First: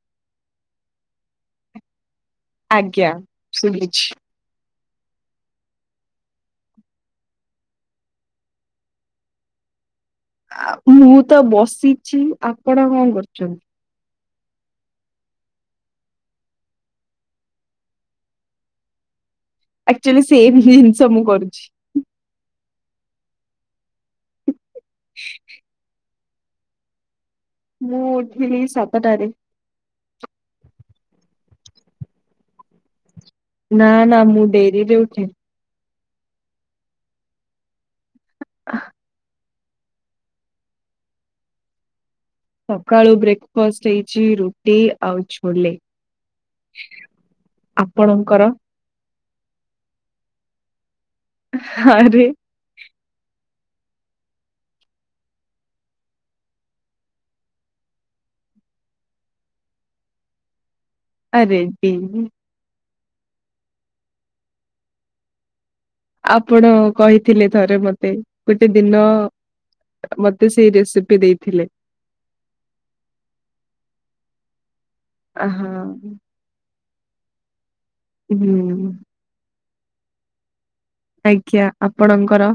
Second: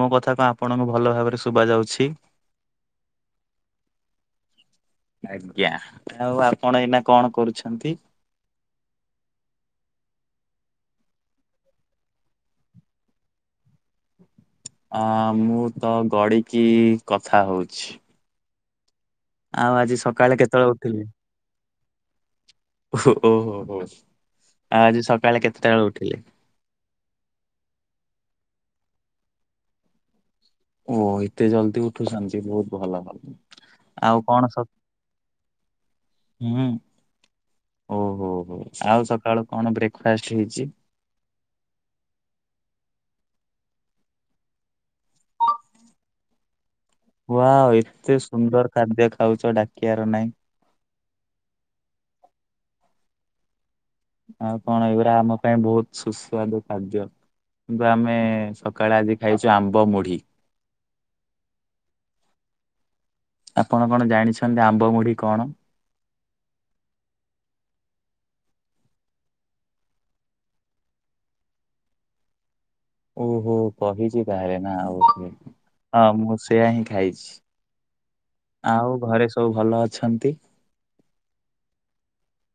ମୋ କଥା ତ ଆପଣଙ୍କୁ ଭଲ ଭାବରେ ଶୁଭା ଯାଉଛି? ଆଜ୍ଞା, ଶୁଭିଛି। ଆଜ୍ଞା ଆଉ ଆପଣ ଏଇନା କଣ କରୁଛନ୍ତି? ଆ ମୁଁ ତ ବସିଛି, ଆପଣ କଣ କରୁଛନ୍ତି? ଅ ମୁଁ ତ ଗଡିକି କଥା ହଉଛି। ଆଉ ଆକ୍ଚୁଆଲି ସେମ୍ ହିଁ ଜିନିଷ ମୁଁ କରୁଛି। ଓ ହୋ ହୋ ହୋ ଆଜି ସକାଳେ କେତେଟା ବେଳୁ ଉଠିଲେ? ମୁଁ ଉଠିଲି ସାତ ଟାରେ। ଓ ଏତେ ଜଲଦି ଉଠୁଛନ୍ତି ବହୁତ ଭଲ ଭଲ। ନା ଆଉ ନା କଣ ମୁଁ ସ ଡେରିରେ ଉଠେ। ହୁଁ। ଓହୋ ହୋ ଆଉ ସକାଳୁ କଣ ବ୍ରେକ୍ ଫାଷ୍ଟ୍ ହେଇଛି? ସକାଳୁ ବ୍ରେକ୍ ଫାଷ୍ଟ ହେଇଛି ରୁଟି ଆଉ ଛୋଲେ। ୱାଉ ଏତେ ଆପଣଙ୍କର ସୁନ୍ଦର ଖାଦ୍ୟ ଖାଉଛ ଡାକିବାର ନାଇଁ। ଆରେ। ଆଉ କଣ ଏଇଗୁଡା ଆମ ପାଇଁ ବହୁତ ସୁସ୍ୱାଦ ଖାଦ୍ୟ। କିନ୍ତୁ ଆମେ ସକାଳେ ଆଜି ଖାଇଛୁ ଆମ୍ବ ମୁଢି। ଆ ରେଡ୍ଡୀ। ଆପଣ କଣ ଜାଣିଛନ୍ତି ଆମ୍ବ ମୁଢି କଣ? ଆପଣ କହିଥିଲେ ଥରେ ମତେ ଗୋଟେ ଦିନ। ମତେ ସେଇ ରେସିପି ଦେଇଥିଲେ। ଓହୋ କହିଛି ତାହେଲେ ନା ଓହୋ ହଁ ମୁଁ ସେୟା ହିଁ ଖାଇଛି। ହୁଁ ଆଉ ଘରେ ସବୁ ଭଲ ଅଛନ୍ତି? ଆଜ୍ଞା ଆପଣଙ୍କର?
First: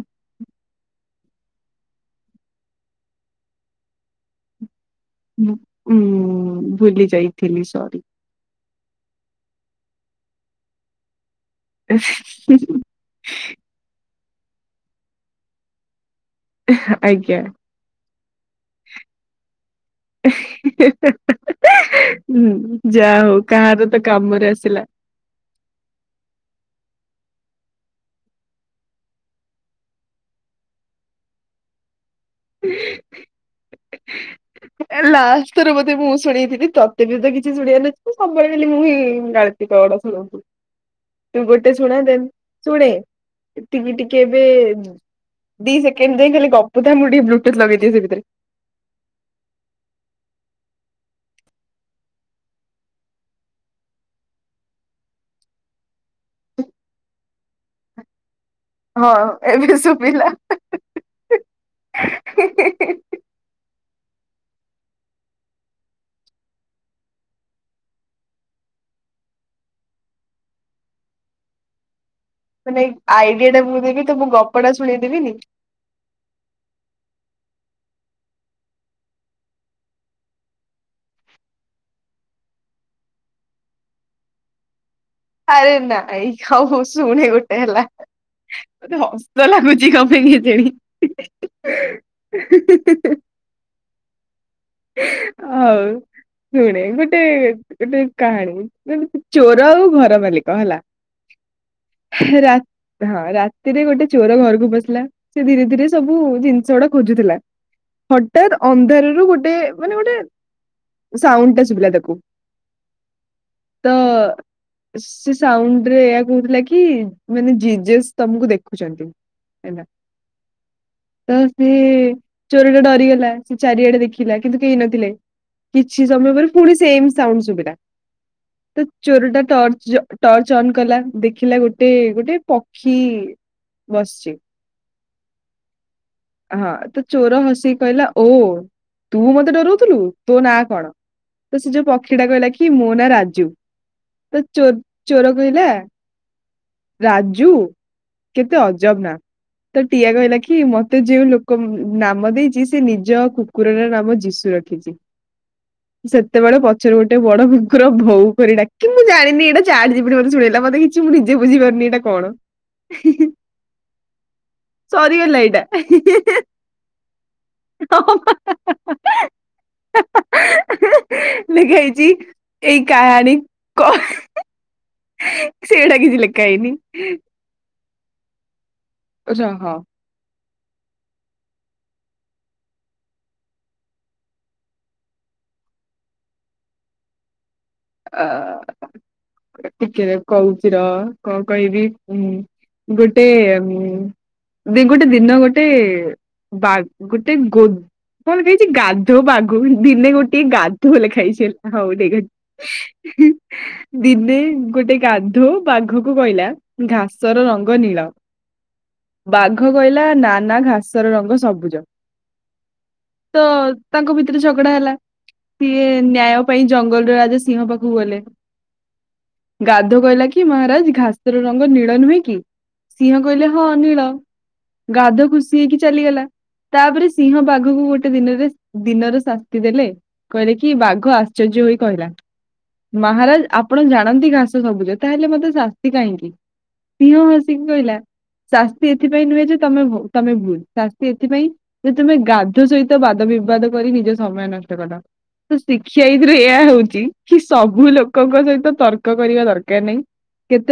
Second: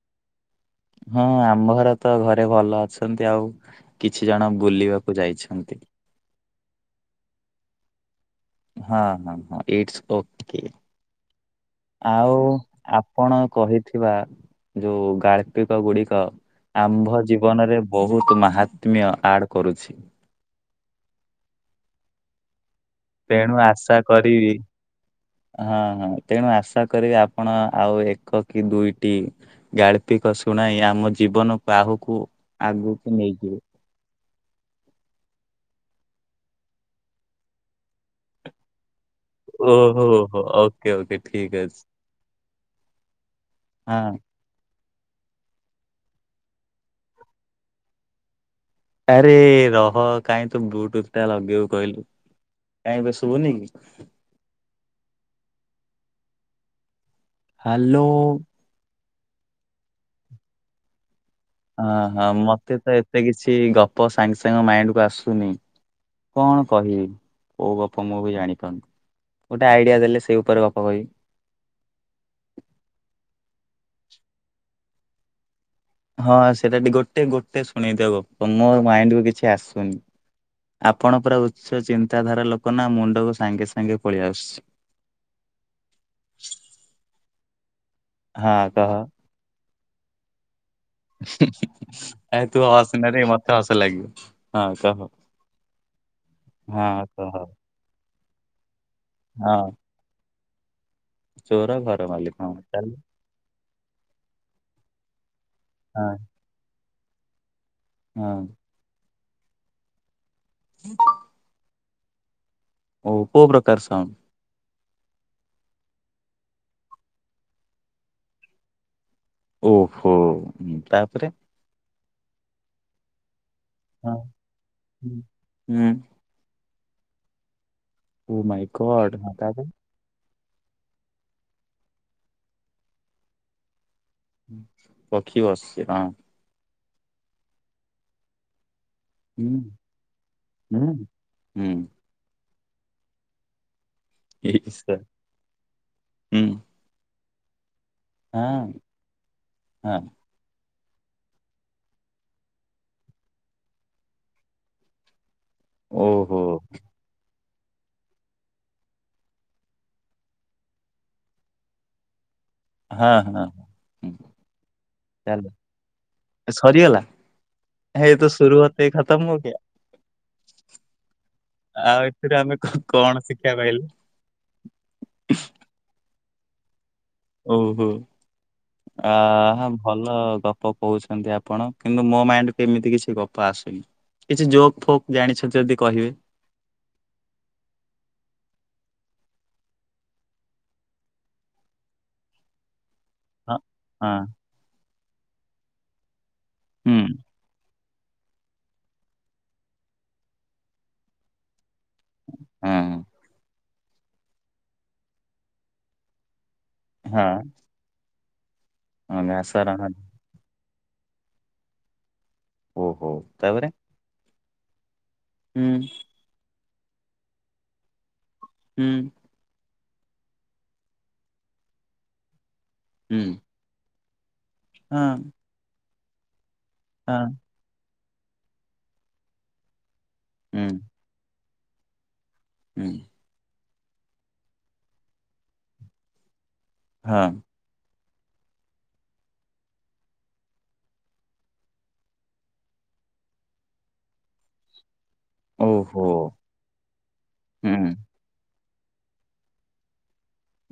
ହଁ ଆମ ଘର ତ ଘରେ ଭଲ ଅଛନ୍ତି ଆଉ କିଛି ଜଣ ବୁଲିବା ଉୁଁ ଭୁଲି ଯାଇଥିଲି ସରି। ହଁ ହଁ ହଁ ଇଟସ୍ ଓକେ ଆଉ ଆ ପଣ କହିଥିବା ଯୋଉ ଗାଳ୍ପିକ ଗୁଡିକ ଆମ୍ଭ ଆଜ୍ଞା। ଜୀବନରେ। ବହୁତ ମାହାତ୍ମ୍ୟ ଆଡ଼ କରୁଛି। ହି ହି ହି ହଁ ଯାହା ହଉ ତେଣୁ କାହାର ଆଶା ତ କାମରେ କରିବି ଆସିଲା। ହଁ ହଁ ତେଣୁ ଆଶା କରିବି ଆପଣ ଆଉ ଏକ କି ଦୁଇଟି। ଗାଳ୍ପିକ ଶୁଣାଇ ଆମ ଜୀବନକୁ ଆହୁକୁ ଆଗକୁ ନେଇଯିବେ। ଲାଷ୍ଟରେ ବୋଧେ ମୁଁ ଶୁଣେଇଥିଲି ତତେ ବି ତ କିଛି ଶୁଣେଇ ସବୁବେଳେ କାଲି ମୁଁ ହିଁ। ଗାଳ୍ପିକ ଗୁଡ଼ା ଓହୋ ହୋ ସୁଣାଉଥିବି ଓକେ ଓକେ ତୁ ଠିକ୍ ଗୋଟେ ଅଛି। ଶୁଣା ଦେନ ଶୁଣେ ଏତିକି ହଁ ଟିକେ ବେ ଦି ସେକେଣ୍ଡ ଯାଇ ଖାଲି ଗପୁତା ମୁଁ ଟିକେ ବ୍ଲୁଟୁଥ ଲଗେଇଦିଏ ସେ ଭିତରେ। ଆରେ ରହ କାହିଁ ତୁ ବ୍ଲୁଟୁଥ ଟା ଲଗେଇବୁ କହିଲୁ। କାଇଁ ଏବେ ଶୁଭୁନି କି? ହାଲୋ। ହଁ ଏବେ ଶୁଭିଲା। ହଁ ହ ମତେ ତ ଏତେ କିଛି ଗପ ସାଙ୍ଗେ ସାଙ୍ଗ ମାଇଣ୍ଡ କୁ ଆସୁନି। କଣ କହିବି କୋଉ ଗପ ମୁଁ ବି ଜାଣିପାରୁନି। ଗୋଟେ ଆଇଡିଆ ଦେଲେ ସେଇ ଉପରେ ଗପ କହିବି। ମାନେ ଆଇଡିଆ ଟା ମୁଁ ଦେବି ତ ମୁଁ ଗପଟା ଶୁଣେଇଦେବିନି। ହଁ ସେଟା ଟିକେ ଗୋଟେ ଗୋଟେ, ଶୁଣେଇଦିଅ ମୋ ମାଇଣ୍ଡ କୁ କିଛି ଆସୁନି। ଆପଣ ପୁରା ଉଚ୍ଚ ଚିନ୍ତାଧାରା ଲୋକ ନା ମୁଣ୍ଡକୁ ସାଙ୍ଗେ ସାଙ୍ଗେ ପଳେଇ ଆସୁଛି। ଆରେ ନାଇ ହୋଉ ହୋଉ ଶୁଣେ ଗୋଟେ ହେଲା। ହଁ କହ ମତେ ହସ ସ ଲାଗୁଛି କଣ ପାଇଁ କେଜାଣି? ଏ ତୁ ହସନାରେ ମତେ ହସ ଲାଗିବ। ହଁ କହ ହଉ ଶୁଣେ ହଁ ଗୋଟେ କହ ଗୋଟେ କାହାଣୀ ଚୋର ହଁ ଆଉ ଘର ମାଲିକ ହେଲା, ଚୋର ଘର ମାଲିକ ହଁ ଚାଲୁ ରା-ହଁ ରା ରାତିରେ ଗୋଟେ ଚୋର ଘରକୁ ପସିଲା ସେ ଧୀରେ ଧୀରେ ହଁ ସବୁ ଜିନିଷ ଗୁଡା ଖୋଜୁଥିଲା, ହଁ ହଠତ୍ ଅନ୍ଧାରରୁ ଗୋଟେ, ମାନେ ଗୋଟେ ସାଉଣ୍ଡ ଟେ ଶୁବିଲା ତାକୁ ଓ କୋଉ ପ୍ରକାର ତ ସାଉଣ୍ଡ ସେ ସାଉଣ୍ଡରେ ଏଇଆ କହୁଥିଲା କି, ମାନେ ଜିଜେସ୍ ତମକୁ ଦେଖୁଛନ୍ତି। ହେଲା। ଓହୋ ହୁଁ, ତାପରେ ତ ସେ ଚୋର ଟା ଡରିଗଲା ସେ ଚାରିଆଡେ ହଁ ଥିଲା କିନ୍ତୁ କେହି ନଥିଲେ, ହୁଁ। ହୁଁ କିଛି ସମୟ ପରେ, ପୁଣି ଶେମ୍ ସାଉଣ୍ଡ ସୁବିଲା ଓ ମାଇ ତ ଗଡ୍ ହଁ ଚୋରଟା ତାପରେ ଟର୍ଚ୍ଚ ଟର୍ଚ ଅନ୍ କଲା, ଦେଖିଲା ଗୋଟେ ଗୋଟେ ପକ୍ଷୀ ବସିଛି ପକ୍ଷୀ ବସିଛି ହଁ। ହଁ ତ ଚୋର ହସିକି କହିଲା ଓ ତୁ ମତେ ହୁଁ ଡରଉଥିଲୁ ତୋ ନାଁ କଣ? ହୁଁ ତ ହୁଁ ସେ ପକ୍ଷୀ ଟା କହିଲା କି ମୋ ନାଁ ରାଜୁ। ତ ଚୋ- ଇଶା ଚୋର କହିଲା ହୁଁ ରାଜୁ କେତେ ହଁ ଅଜବ ନା। ତ ହଁ ଟିଆ କହିଲା କି ମତେ ଯୋଉ ଲୋ କ ନାମ ଦେଇଛି ସେ ନିଜ କୁକୁର ର ନାମ ଯିଶୁ ରଖିଛି। ଓହୋ ସେତେବେଳେ ପ ପଛରେ ଗୋଟେ ବଡ ବୁକୁର ଭଉ କରି ଡାକି, ମୁଁ ଜାଣିନି ଏଇଟା ଚାଟ୍ ଜି ପି ଟି ମତେ ଶୁଣେଇଲା ମତେ କିଛି ମୁଁ ନିଜେ ବୁଝିପାରୁନି ଏଇଟା କଣ? ହାଁ ହାଁ। ହୁଁ। ଚାଲ ସରିଗଲା ଏଇଟା। [unintelligible] ସରିଗଲା? ହେଇ ହଁ ତ ପା ଶୁରୁ ହତେ ହି଼ ଖତମ ହୋଗେୟା। [unintelligible] ଲେଖା ଆଉ ହେଇଛି ଏଥିରେ ଆମେ କ- ଏଇ କଣ କାହାଣୀ ଶିକ୍ଷା ପାଇଲେ କ ସେଇଟା କିଛି ଲେଖା ହେଇନି। ଓହୋ। ରହ ଆହା ଭଲ ଭଲ ଗପ କହୁଛନ୍ତି ଆପଣ। କିନ୍ତୁ ମୋ ମାଇଣ୍ଡ କୁ ଏମିତି କିଛି ଗପ ଆସୁନି। କିଛି ଯୋକ୍ ଫୋକ୍ ଜାଣିଛ ଯଦି କହିବେ? ଆ ଟିକେ କହୁଛି ରହ, କଣ କହିବି? ଗୋଟେ ହଁ ଉଁ ହଁ ଦି ଗୋଟେ ଦିନ ଗୋଟେ ବା ହୁଁ ଗୋଟେ ଗୋ କଣ ଖାଇଛି ଗାଧୁବାଘ ଦିନେ ଗୋଟିଏ ଗାଧୁ ଲେଖା ହୋଇଛି ହେଲା ଗୋଟେ ହଁ ଦିନେ ଗୋଟେ ଗାଧ ବାଘକୁ କହିଲା ହଁ ଘାସ ର ରଙ୍ଗ ନୀଳ। ହଁ ଘାସ ବାଘ ରାହାଣ କହିଲା ନା ନା ଘାସ ଘାସର ରଙ୍ଗ ସବୁଜ। ଓହୋ ତ ତାପରେ ତାଙ୍କ ଭିତରେ ଝଗଡା ହେଲା ହୁଁ ସିଏ ନ୍ୟାୟ ପାଇଁ ଜଙ୍ଗଲର ରାଜା ସିଂହ ପାଖକୁ ଗଲେ। ହୁଁ। ଗାଧ କହିଲା କି ମହାରାଜ ଘାସର ରଙ୍ଗ ନୀଳ ନୁହେଁ କି? ସିଂହ ହୁଁ କହିଲା ହଁ ନୀଳ। ଗାଧ ହଁ ଖୁସି ହେଇକି ଚାଲିଗଲା। ତାପରେ ହଁ ସିଂହ ବାଘକୁ ଗୋଟେ ଗୋଟେ ଦିନରେ, ଦିନରେ ଶାସ୍ତି ଦେଲେ। କହିଲେ ହୁଁ କି ବାଘ ଆଶ୍ଚର୍ଯ୍ୟ ହୋଇ କହିଲା ହୁଁ ମହାରାଜ ଆପଣ ଜାଣନ୍ତି ଘାସ ସବୁଜ। ତାହେଲେ ମତେ ଶାସ୍ତି କାହିଁକି? ସିଂହା ହଁ ହସି ସିହଁ କହିଲା, ଶାସ୍ତି ଏଥିପାଇଁ ନୁହେଁ ଯେ ତମେ ଭୁ- ତମେ ଭୁଲ୍ ଶାସ୍ତି ଏଥିପାଇଁ ଯେ ତୁମେ ଗାଧୁ ସହିତ ବାଦ ବିବାଦ କରି ନିଜ ସମୟ ନଷ୍ଟ କଲ। ତ ଓହୋ ଶିକ୍ଷା ଏଥିରୁ ଏହାୟ ହଉଛି, କି ହୁଁ ସବୁ ଲୋକଙ୍କ ସହିତ ତର୍କ କରିବା ଦରକାର ନାହିଁ।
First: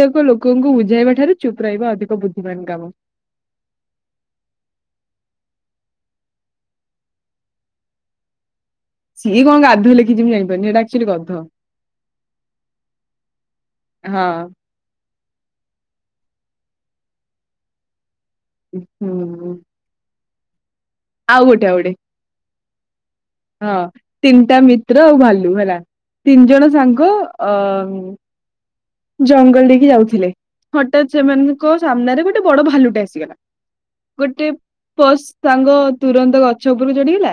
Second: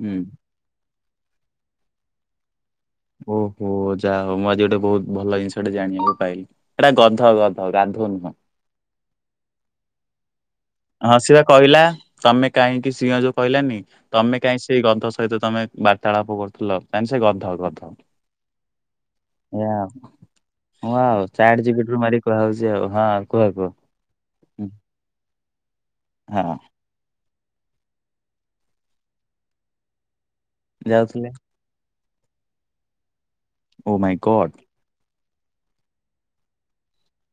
ହୁଁ ଲୋକଙ୍କୁ ବୁଝାଇବା ଠାରୁ ଚୁପ୍ ରହିବା ଅଧିକ ବୁଦ୍ଧିମାନ କାମ। ଓହୋ ଯା ହଉ ମୁଁ ଆଜି ଗୋଟେ ବହୁତ ଭଲ ଜିନିଷଟେ ଜାଣିବା କୁ ପାଇଲିି। ଏଇଟା ଗଧ ଗଧ ଗାଧୁ ନୁହଁ। ସିଏ କଣ ଗାଧୋ ଲେଖିଛି ମୁଁ ଜଣିପାରୁନି ଇଟା ହଁ ସିଏ ବା କହିଲା ତମେ କାହିଁକି ସିଂହ ଯୋଉ କହିଲାନି ହଁ ତମେ କାହିଁ ସେଇ ଗଧ ସହିତ ତମେ ବାର୍ତ୍ତାଳାପ କରୁଥିଲ କାଇଁ ସେ ଗଧ ଗଧ ହୁଁ। ଏଇଆ ଆଉ ହଁ ଆଉ ଚାଟ୍ ଗୋଟେ ଜି ଆଉ ପି ଗୋଟେ ଟି ରୁ ମାରି କୁହା ହଉଛି ଆଉ ହଁ କୁହ ହଁ କୁହ। ତିନିଟା ହୁଁ, ମିତ୍ର ଆଉ ଭାଲୁ ହେଲା ତିନି ହଁ ଜଣ ସାଙ୍ଗ। ଅ ଜଙ୍ଗଲ ଦେଇକି ଯାଉଥିଲେ ହଠାତ୍ ଯାଉଥିଲେ ସେମାନେ ଙ୍କ ସାମ୍ନାରେ ଗୋଟେ ବଡ ଭାଲୁଟେ ଆସିଗଲା ଓ ମାଇ ଗୋଟେ ଗଡ୍ ପସ୍ ସାଙ୍ଗ ତୁରନ୍ତ ଗଛ ଉପରକୁ ଚଢିଗଲା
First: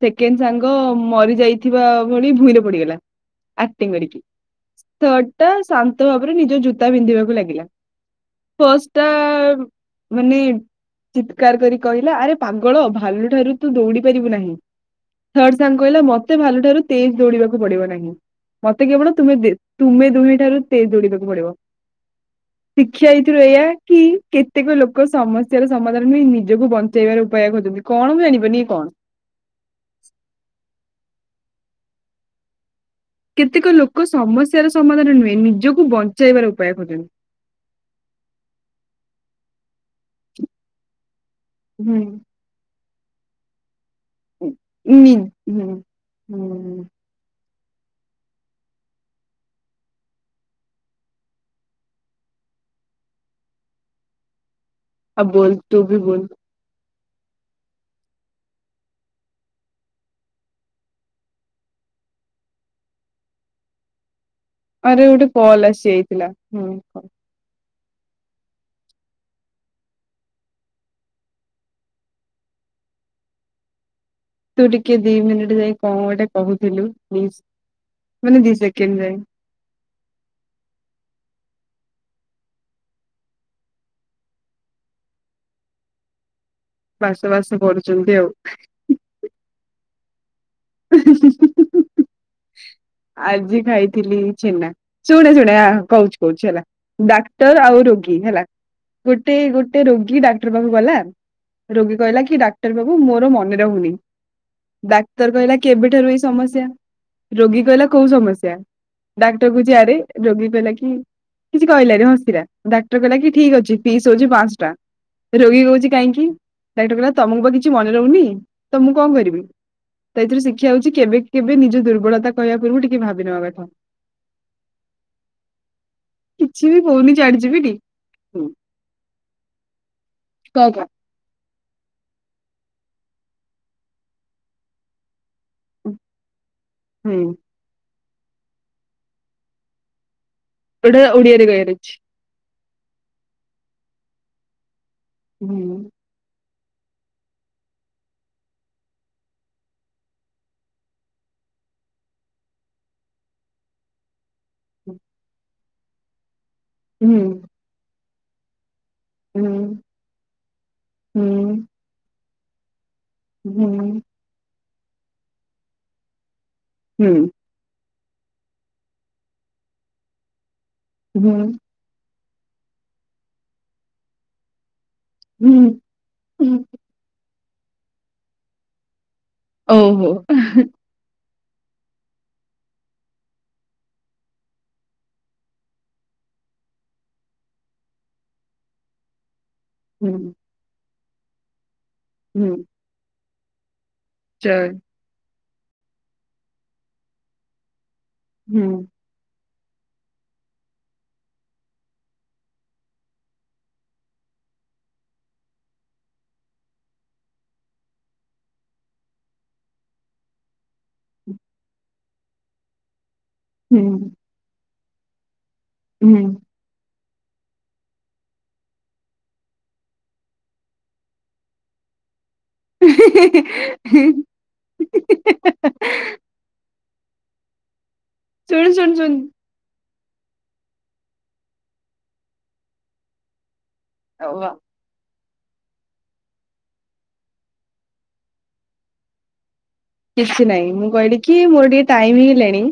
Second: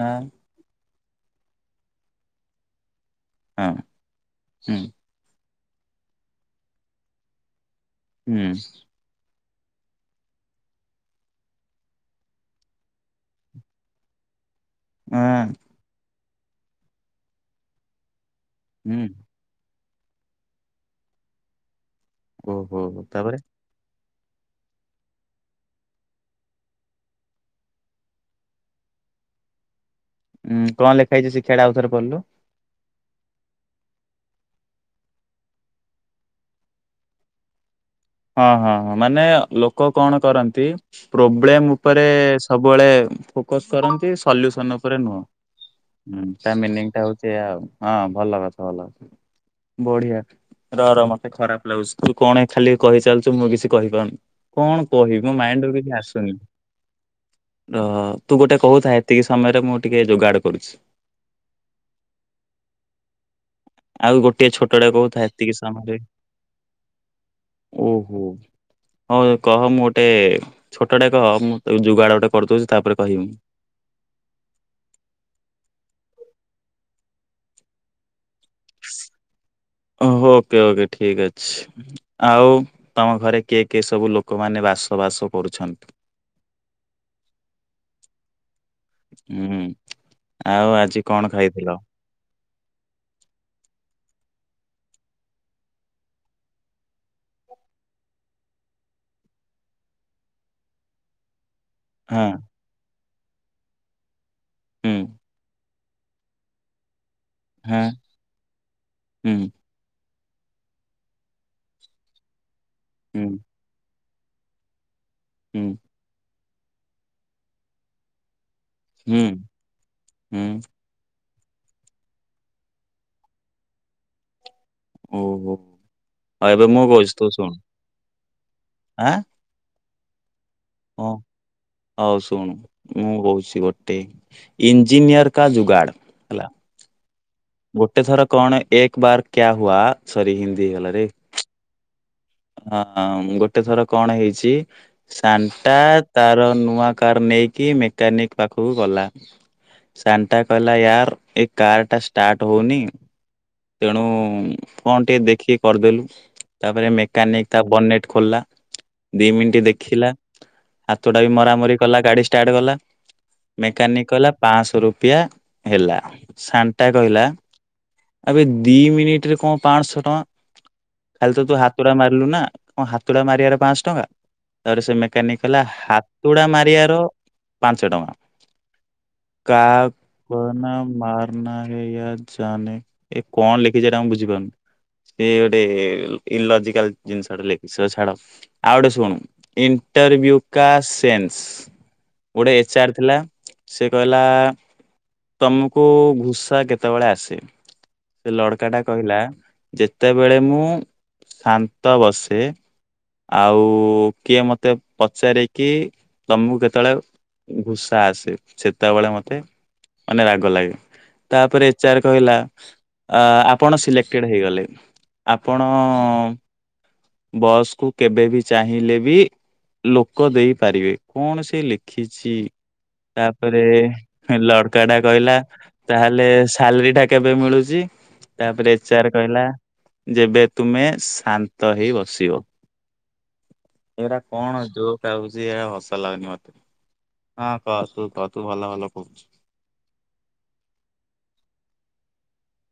ହଁ ସେକେଣ୍ଡ ସାଙ୍ଗ ମରି ଯାଇଥିବା ଭଳି ଭୂଇଁରେ ପଡିଗଲା। ହଁ ଏକ୍ଟିଙ୍ଗ କରିକି ହୁଁ। ଥାର୍ଡ଼ଟା ଶାନ୍ତ ଭାବରେ ନିଜ ଜୋତା ପିନ୍ଧିବାକୁ ଲାଗିଲା। ହୁଁ ଫସ୍ଟା ମାନେ ଚିତ୍କାର କରି କହିଲା ଆରେ ପାଗଳ ଭା ଭାଲୁ ଠାରୁ ତୁ ଦୌଡି ପାରିବୁ ନାହିଁ ଆଁ ଥାଡ୍ ସାଙ୍ଗ କହିଲା ମତେ ଭାଲ ଠାରୁ ତେଜ ଦୌଡିବାକୁ ପଡିବ ନାହିଁ ମତେ ହୁଁ କେବଳ ତୁମେ ଦି ତୁମେ ଦୁହେଁ ଠାରୁ ତେଜ ଦୌଡିବାକୁ ପଡିବ ଓହୋ ହୋ। ଶିକ୍ଷା ତାପରେ ଏଇଥିରୁ ଏଇଆ କି କେତେକ ଲୋକ ସମସ୍ୟାର ସମାଧାନ ହୁ ନିଜକୁ ବଞ୍ଚେଇବାର ଉପାୟ ଖୋଜନ୍ତି। କଣ ବା ଜାଣିବନି କଣ ଉଁ କଣ ଲେଖା ହେଇଛି ଶିଖ୍ୟାଟା ଆଉଥରେ ପଡିଲୁ? କେତେକ ଲୋକ ସମସ୍ୟାର ସମାଧାନ ନୁହେଁ ନିଜକୁ ବଞ୍ଚେଇବାର ଉପାୟ ଖୋଜୋନ୍ତି। ହଁ ହଁ ମାନେ ଲୋକ କଣ କରନ୍ତି ପ୍ରୋବ୍ଲେମ ହୁଁ ଉପରେ ସବୁବେଳେ ଫୋକସ କରନ୍ତି। ସଲୁସନ ଉପରେ ନି ନୁହଁ, ହୁଁ। ତା ହୁଁ ମିନିଂଟା ହଉଛି ଇୟା। ହଁ, ଭଲ କଥା ଭଲ କଥା। ବଢିଆ, ରର ମତେ ଖରାପ ଲାଗୁଛି, ତୁ କଣ ଖାଲି କହି ଚାଲିଛୁ ମୁଁ କିଛି କହିପାରୁନି, କଣ ଆଉ କହିବି ମୋ ବୋଲ ମାଇଣ୍ଡ ରୁ ତୁ କିଛି ବି ବୋଲ ଆସୁନି। ର ତୁ ଗୋଟେ କହୁଥା ଏତିକି ସମୟରେ ମୁଁ ଟିକେ ଯୋଗାଡ଼ କରୁଛି। ଆ ଆଉ ଗୋଟିଏ ଛୋଟଟେ ଆରେ କହୁଥା ଗୋଟେ ଏତିକି କଲ ଆସି ସମୟରେ ଯାଇଥିଲା ହୁଁ, କ ଓହୋ। ହଁ, କହ ମୁଁ ଗୋଟେ ଛୋଟଡେ କହ, ମୁଁ ଯୁଗାଡ ଗୋଟେ କରିଦଉଛି ତାପରେ କହିବି। ତୁ ଟିକେ ଦି ମିନିଟ ଯାଇ କଣ ଗୋଟେ କହୁଥିଲୁ, ମିସ ମାନେ ଦି ସେକେଣ୍ଡ ପାଇଁ। ଓହୋ ଓକେ ଓକେ ଠିକ ଅଛି। ଆଉ, ତମ ଘରେ କିଏ କିଏ ସବୁ ଲୋକମାନେ ବାସ ବାସ କରୁଛନ୍ତି। ବାସ ବାସ କରୁଛନ୍ତି ଆଉ। ହୁଁ, ଆଉ ଆଜି କଣ ଖାଇଥିଲ? ଆଜି ଖାଇଥିଲି ଛେନା। ଶୁଣେ, ଶୁଣେ ହା କହୁଛି କହୁଛି ହେଲା ଡାକ୍ତର ଆଉ ରୋଗୀ ହେଲା। ଗୋଟେ ଗୋଟେ ରୋଗୀ ଡାକ୍ତର ପାଖକୁ ଗଲା। ରୋଗୀ କହିଲା ହଁ। କି, ଡାକ୍ତର ବାବୁ ମୋର ମନେ ରହୁନି, ହୁଁ ଡାକ୍ତର କହିଲା କି କେବେଠାରୁ ଏଇ ସମସ୍ୟା, ରୋଗୀ କହିଲା? ହଁ କୋଉ ସମସ୍ୟା, ଡାକ୍ତର ହୁଁ କହୁଛି ଆରେ ରୋଗୀ କହିଲ କି କିଛି କହିଲାନି ହସିଲା। ଡାକ୍ତର କହିଲା କି ହୁଁ ଠିକ ଅଛି, ଫିସ୍ ହଉଛି ପାଞ୍ଚଶହ ଟଙ୍କା ରୋଗୀ ହୁଁ କହୁଛି କାହିଁକି? ଡାକ୍ତର କହିଲା, ତମକୁ ବା କିଛି ମନେ ରହୁନି ତ ମୁଁ କଣ ହୁଁ କରିବି, ତ ଏଥିରୁ ହୁଁ ଶିକ୍ଷା ହଉଛି କେବେ, କେବେ ନିଜ ଦୁର୍ବଳତା କହିବା ପୂର୍ବରୁ ଟିକେ ଭାବିନବା କଥା। ଓହୋ। ଆଉ ଏବେ କିଛି ବି ମୁଁ କହୁଛି କହୁନି ତୁ ଚାର୍ଟ ଶୁଣୁ ଗି ପି ଟି ଆଁ। କ କ ହଁ, ହଉ ଶୁଣ ମୁଁ କହୁଛି ଗୋଟେ ଇଞ୍ଜିନିୟର କା ଜୁଗାଡ଼ ହୁଁ। ଗୋଟେ ଥର କଣ ଏକ ବାର କ୍ୟା ହୁଆ ସରି ହିନ୍ଦୀ। ଗୋଟେ ହେଇଗଲାରେ ଓଡିଆରେ କହିବା ର ଅଛି ହଁ, ହ ଗୋଟେ ଥର କଣ ହେଇଛି, ସାନ୍ଟା ହୁଁ ତାର ନୂଆ କାର ନେଇକି ମେକାନିକ ପାଖକୁ ଗଲା। ସାନ୍ଟା କହିଲା ୟାର୍, ଏ କାର୍ ଟା ଷ୍ଟାର୍ଟ ହଉନି। ତେଣୁ କଣ ଟିକେ ଦେଖିକି କରିଦେଲୁ, ତାପରେ ହୁଁ ମେକାନିକ ତା ବନେଟ ଖୋଲିଲା। ଦି ହୁଁ ମିନିଟ ଦେଖିଲା, ହାତଟା ବି ହୁଁ ମରାମରି କଲା ଗାଡି ଷ୍ଟାର୍ଟ କଲା ହୁଁ ମେକାନିକ କହିଲ ପାଞ୍ଚଶହ ରୁପୀୟା ଦେଲା, ସାଣ୍ଟା କହିଲା ହୁଁ ଆବେ ଦି ମିନିଟରେ କଣ ପାଞ୍ଚଶହ ଟଙ୍କା, ହୁଁ ଖାଲି ତ ତୁ ହାତ ହାତୁଡ଼ା ମାରିଲୁ ନା, କଣ ହାତୁଡ଼ା ମାରିବାର ପାଞ୍ଚଶହ ଟଙ୍କା ତାରେ ସେ ମେକାନିକ ହୁଁ କହିଲା ହୁଁ ହାତୁଡା ମାରିବାର ପାଞ୍ଚ ଟଙ୍କା। ଓହୋ କା ମାର ନା ହୋ ଜେ ଏ କଣ ଲେଖିଛି ଏଟା ମୁଁ ବୁଝିପାରୁନି। ସେଟ ଇ ଲଜ ଜିନିଷା ଲେଖିଛି। ଛାଡ ଆଉ ଗୋଟେ ଶୁଣୁ ହୁଁ ଇଣ୍ଟରୁ ସେ ହୁଁ ଗୋଟେ ଏଚ ଆର ଥିଲା ସେ କହିଲା ଚଲ ତମକୁ ଘୁଷା କେତେବେଳେ ଆସେ, ସେ ହୁଁ ଲଡକା ଟା କହିଲା ଯେତେବେଳେ ମୁଁ ଶାନ୍ତ ବସେ। ଆଉ କିଏ ମତେ ପଚାର କିି ତମକୁ କେତେବେଳେ ଭୂଷା ଆସେ ସେତେବେଳେ ମତେ ମାନେ ରାଗ ଲାଗେ ତାପରେ ଏଚ ଆର କହିଲା ଆପଣ ହୁଁ ସିଲେକ୍ଟେଡ଼ ହେଇଗଲେ ଆପଣ। ହୁଁ। ବସ୍କୁୁ କେବେବ ଚାହିଁଲେ ବି। ଲୋକ ଦେଇପାରିବେ କଣ ସେ ଲେଖିଛି। ତାପରେ ଲଡକା ଟା କହିଲା ତାହେଲେ ସାଲରୀଟା। କେବେ ମିଳୁଛି ଶୁଣୁ ତାପରେ ଶୁଣୁ ଏଚର ଶୁଣୁ କହିଲା ଯେବେ ତୁମେ ଶା ତ ହେଇ ବସିବ ଏଇଟା କଣ ଯୋଉ। ହୁଛି ଏ ଭସା ଲାଗୁନି ମତେ ହଁ କ ତୁ କ ତୁ ଭଲ ଭଲ କହୁଛୁ। କିଛି ନାହିଁ ମୁଁ କହିଲି କି ମୋର ଟିକେ ଟାଇମ ହେଇଲେଣି।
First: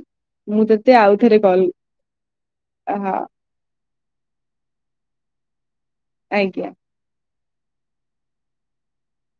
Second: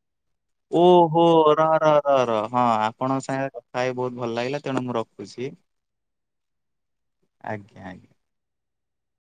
ଓହୋ ର ର ର ର ହଁ ହଁ ଆପଣ ସାଙ୍ଗ। ଖାଇ ବହୁତ ଭଲ ଲାଗିଲା ତେଣୁ ମୁଁ ରଖୁଛି। ଆଜ୍ଞା ଆଜ୍ଞା ଆଜ୍ଞା।